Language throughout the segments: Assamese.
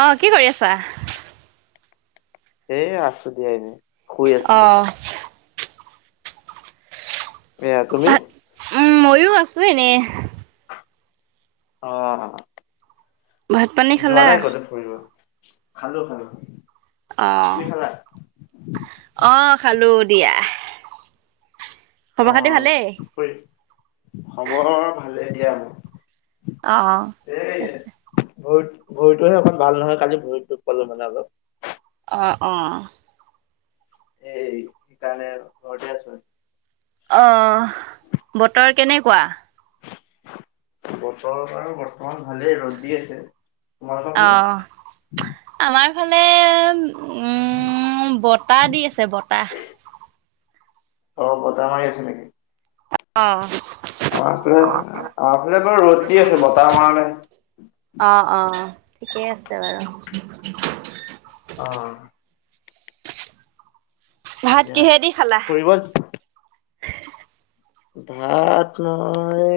অ, কি কৰি আছা। এ, আছো দিয়া এনেই। অঁ। এয়া, তুমি? মই এনেই। অঁ। ভাত পানী যোৱা খালা? নাই কতো ফুৰিব, খালো খালো অ তুমি খালা? অ খালো দিয়া। অ খব-খাতি ভালেই? ফুৰি খবৰ, ভালেই দিয়া। অ, অ, ঠিক এই আছে। ভৰি ভৰিটোহে অকণ ভাল নহয়, কালি ভৰিত দুখ পালো মানে অলপ। অ, অ। এই, সেইকাৰণে আৰু ঘৰতে আছ অহ, বতৰ কেনেকুৱা? বতৰ বাৰু বৰ্তমান ভালেই ৰ'দ দি আছে। তোমালোকৰ অ, ফালে আমাৰ ফালে উম, বতাহ দি আছে বতাহ। অ, বতাহ মাৰি আছে নেকি? অ। আমাৰ ফালে, আমাৰ ফালে বাৰু ৰদ দি আছে বতাহ মৰা নাই। অ, অ, অ, ঠিকেই আছে বাৰু। অ। ভাত দিয়া কিহেদি খালা? ফুৰিব ভাত, মই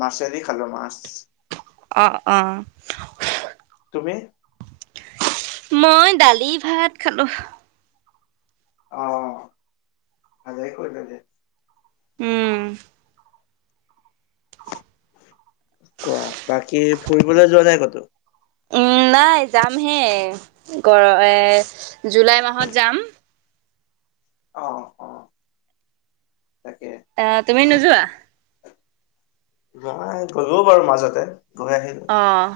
মাছেদি খালো, মাছ। অ, অ। তুমি? মই দালি ভাত খালো। অ, ভালেই কৰিলা দি উম। কোৱা, বাকী ফুৰিবলৈ যোৱা নাই কতো? উম, নাই যামহে গৰ-এ, জুলাই মাহত যাম। অ, অ, তাকে। আ, তুমি নোযোৱা? নাই, গলো বাৰু মাজতে। গৈ আহিলো। অহ।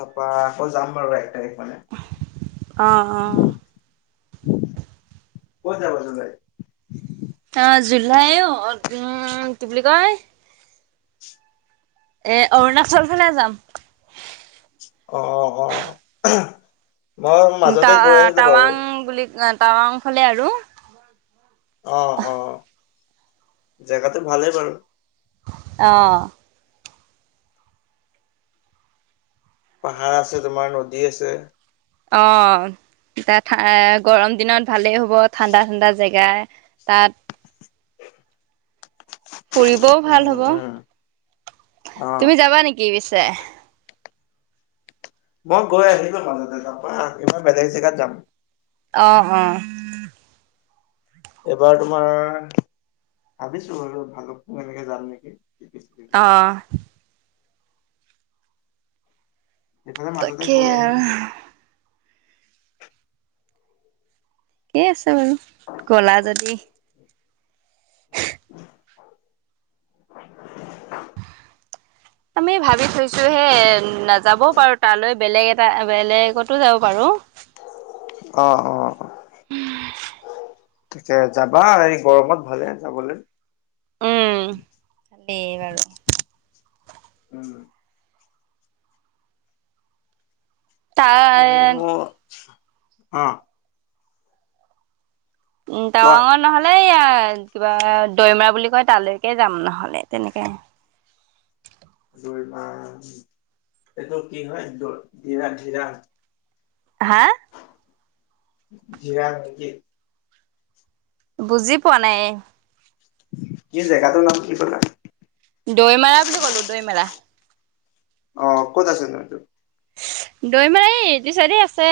তাৰপা, আকৌ যাম বাৰু একটাই অ, অ। কত যাবা [unintelligible] আ, জুলাই অ, উম, কি বুলি কয়। এ, অৰুণাচল ফালে যাম। অ', অ', মই মাজতে গৈ আহিলো বাৰু। টাৱা-টাৱাং বুলি টাৱাংফালে আৰু। অ, অ, জেগাটো ভালেই বাৰু। অ। পাহাৰ আছে তোমাৰ নদী আছে। অ এতিয়া গৰম দিনত ভালেই হ'ব ঠাণ্ডা ঠাণ্ডা। জেগা তাত ফুৰিবও ভাল উম, হব উম, অ'। তুমি যাবা নেকি [unintelligible] মই গৈ আহিলো মাজতে তাৰ পা ইবাৰ বেলেগ জেগাত যাম। অ, অ। এবাৰ তোমাৰ, ভাবিছো [unintelligible] এনেকে যাম নেকি। অহ। সিফালে মাজতে তাকে গৈ আহিছ আৰু ঠিকেই আছে বাৰু, গলা যদি। [unintelligible] আমি ভাবি থৈছো হে নাযাবও পাৰো তালৈ বেলেগ এটা বেলেগতো যাব পাৰো। অ অ এয়া যাবা এই গৰমত ভালে যাবলৈ। উম [unintelligible] উম, তাৰ অ আহ, উম কোৱা। তাঙৰ নহলে ইয়াৰ, কিবা দৈমৰা বুলি কয় তালৈকে যাম নহলে তেনেকে। বা এইটো কি হয় ধিৰা ধিৰা, হা, জিৰা নেকি। বুজি পোৱা নাই। এই জেগাটোৰ নাম কি কলা। দৈমৰা বুলি ক'লো দৈমাৰা। অ ক'ত আছে নো সেইতো, দৈমাৰ এই এইটো চাইদে আছে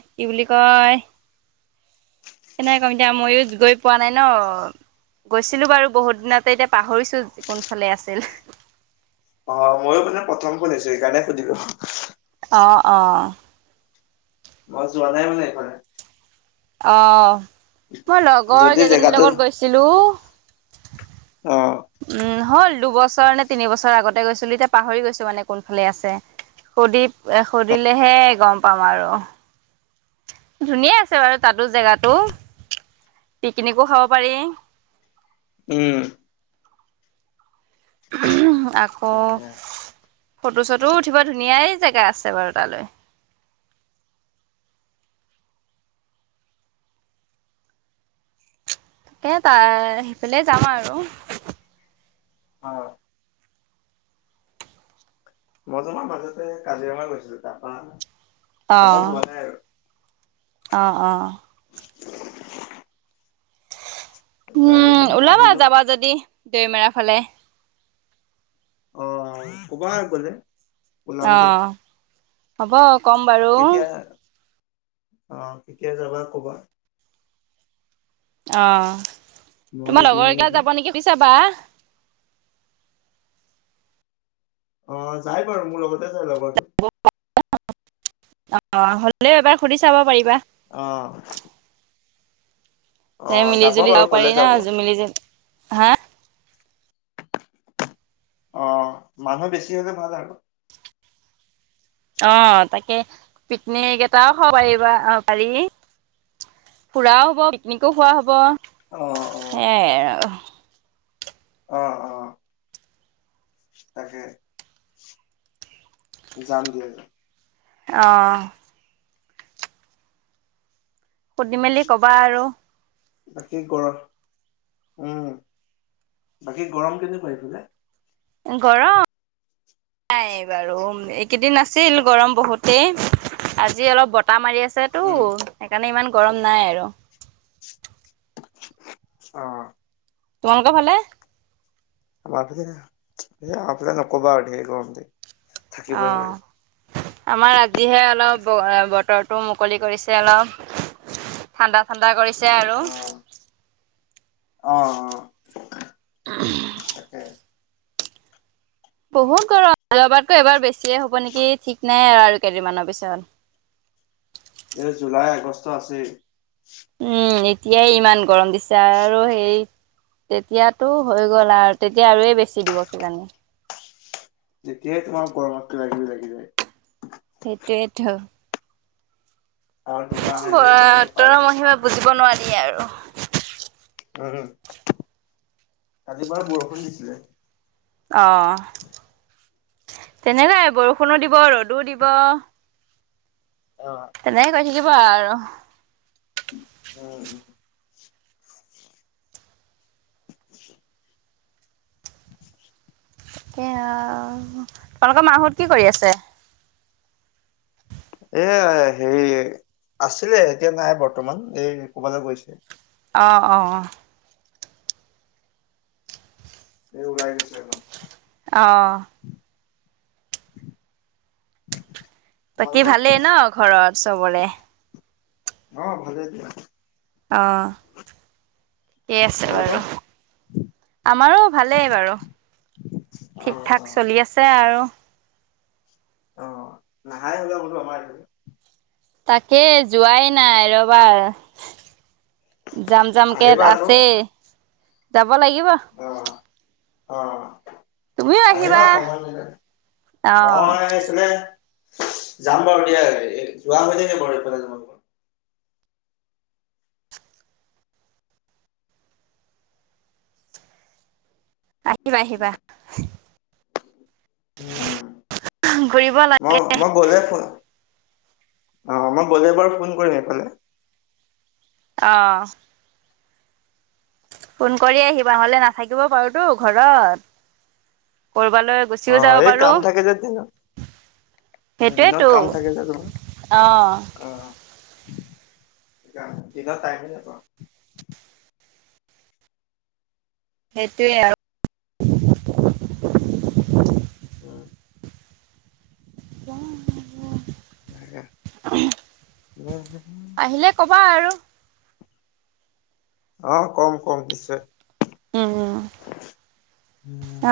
কি বুলি কয়। কেনেকে কম এতিয়া মইয়ো গৈ পোৱা নাই ন গৈছিলো বাৰু বহুত দিনতে এতিয়া পাহৰিছো কোনফালে আছিল। অ ময়ো মানে প্ৰথম শুধিছো সকাৰণে সুধিলো। অঁ অঁ, মই যোৱা নাই মানে এইফালে। অ মই লগৰ যদি কেইজনীৰ জেগাটো লগত গৈছিলো। অ উম হল দুবছৰ নে তিনিবছৰ আগতে গৈছিলো এতিয়া পাহৰি গৈছো মানে কোনফালে আছে। সুধি এ সুধিলেহে গম পাম আৰু ধুনীয়াই আছে বাৰু তাতো জেগাতো। পিকনিকো খাব পাৰি। উম, আক ফটো চটো উঠিব ধুনীয়াই জেগা আছে বাৰু তালৈ। কে তাৰ সেফালে যাম আৰু। অ। মই তোমাৰ মাজতে কাজিৰঙা গৈছিলো। জাপান, অ', জাপান যোৱা নাই আৰু। অ অ। [inaudible] উম ওলাবা আহিলো যাবা যদি দেমেৰা ফালে। অ ক'বা গ'লে। ওলাম অ দিয়া হ'ব কম বাৰু। অ কেতিয়া যাবা কবা। অ মই তোমাৰ ৰেডি লগৰ হৈ এগলা থাকিম যাব নেকি শুধি চাবা? অ যাই বাৰু মোৰ লগতে যাই লগৰটো। [unintelligible] অ হলেও এবাৰ সুধি চাব পাৰিবা। অহ। তে অহ মিলি জুলি বাৰু যাব কলে পাৰি না মিলি জুল, হা? অ মানুহ বেছি হ'লে ভাল আৰু। অ তাকে পিকনিক এটাও খাব পাৰিবা অহ পাৰি। ফুৰাও হ'ব পিকনিকো খোৱা হ'ব, অহ সেইয়াই আৰু। অ অ। তাকে যাম দিয়া যা অহ। সুধি মেলি কবা আৰু। বাকী ক উম। বাকী গৰম কেনেকুৱা এইফালে? গৰ নাই বাৰু এইকেইদিন আছিল গৰম বহুতেই। আজি অলপ বতাহ মাৰি আছেটো উম সেইকাৰণে ইমান গৰম নাই আৰু। অ তোমালোকৰফালে আমাৰ ফালতে আমাৰ ফলে নকবা আৰু ঢেৰ গৰম যে অ থাকিবই নোৱাৰি। আমাৰ আজিহে অলপ অ বতৰটো মুকলি কৰিছে অলপ। ঠাণ্ডা ঠাণ্ডা কৰিছে আৰু। অ অ তাকে। বহুত গৰম যোৱা বাৰতকৈ এবাৰ বেছিয়ে হ'ব নেকি ঠিক নাই আৰু। কেইদমানৰ পিছত এই জুলাই আগষ্ট আছেই। উম এতিয়াই ইমান গৰম দিছে আৰু সেই তেতিয়াতো হৈ গ'ল আৰু তেতিয়া আৰুৱে বেছি দিব কিজানি। যেতিয়াই তোমাৰ গৰমত কিবা কিবি লাগি যায়। সেইটোৱেইেতো। আৰু দুমাহ উ এনেকে কেনেকে পাৰ বতৰৰ মহিমা বুজিব নোৱাৰি আৰু। উম কালি বাৰু বৰষুণ দিছিলে। অহ। তেনে নাই বৰষুণো দিব ৰ'দো দিব। তেনেকে কৈ থাকিব আৰু। উম, উম। [unintelligible] তোমালোকৰ মাহোঁত কি কৰি আছে? এ, হেৰি আছিলে, এতিয়া নাই বৰ্তমান এই ক'বালৈ গৈছে। অ', অ'। এই ওলাই গৈছে [unintelligible] অ'। বাকী তোমালোকৰ? ভালেই ন' ঘৰত চবৰে? অ', ভালেই দিয়া। অ'। ঠিকেই আছে তোমালোকৰ? বাৰু, আমাৰো ভালেই বাৰু। অ' ঠিক অ'। ঠাক চলি আছে আৰু। অ', নাহাই হ'লা বোলোঁ আমাৰ এইফা তাকে যোৱাই নাই ৰবা যাম যাম কে আহিবা আকৌ। আছে হব লাগিব অ' অ আহিবা সময় মিলাই অ মই এইফালে যাম বাৰু দিয়া যোৱা হৈ থাকে বাৰু এইফালে যাম আহিবা আহিবা উম, ঘুৰিব লাগে মই, মই গ'লে ফোন অ', মই গ'লে বাৰু ফোন কৰিম এইফালে। অ'। ফোন কৰি আহিবা নহ'লে নাথাকিবও পাৰোতোঁ ঘৰত। ক'ৰবালৈ অ গুচিও যাব এই কাম পাৰোঁ। থাকে যে দিনত উম, দিনত কাম থাকে যে, অ তোমাৰ। আ। [unintelligible] সেইটোৱে আৰু উম [unintelligible] উম আহিলে ক'বা আৰু অ কম কম নিশ্চয়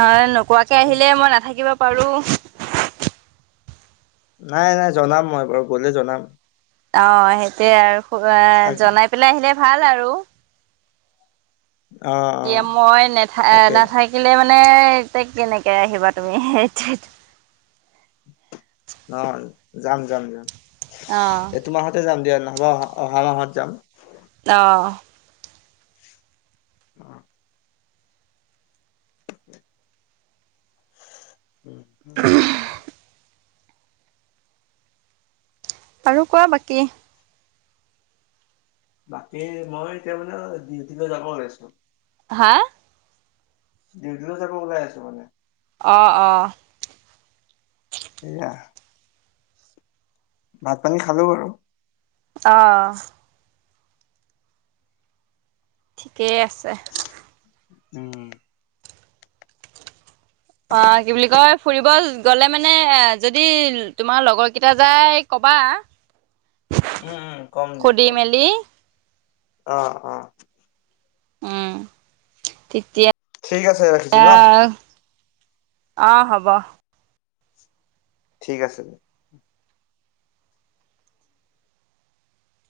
অ নোকোৱাকে আহিলে মই নাথাকিব পাৰো নাই নাই জনাম মই বাৰু গলে জনাম অ সেইটোয়ে আৰু আগ জনাই পেলাই আহিলে ভাল আৰু অ অ এতিয়া মই নেথা তাকে নাথাকিলে মানে মানে এতিয়া কেনেকে আহিবা তুমি ন যাম যাম যাম এই সেইটোৱেটো তোমাহতে যাম দিয়া নহব অহা অহা মাহত যাম অহ অহ উম আৰু কোৱা বাকী বাকী মই এতিয়া মানে ডিউটি লৈ যাব ওলাইছো হা ডিউটি যাব ওলাই আছো মানে অঁ অঁ সেয়া ভাত পানী খালো বাৰু অ অহ ঠিকেই আছে উম অ কি বুলি কয় ফুৰিব গলে মানে এ যদি তোমাৰ লগৰ কেইটা যাই কবা উম কম দিয়া সুধি কম মেলি অ অ উম তিতিয়া ঠিক আছে ৰাখিছো না অ হব ঠিক আছে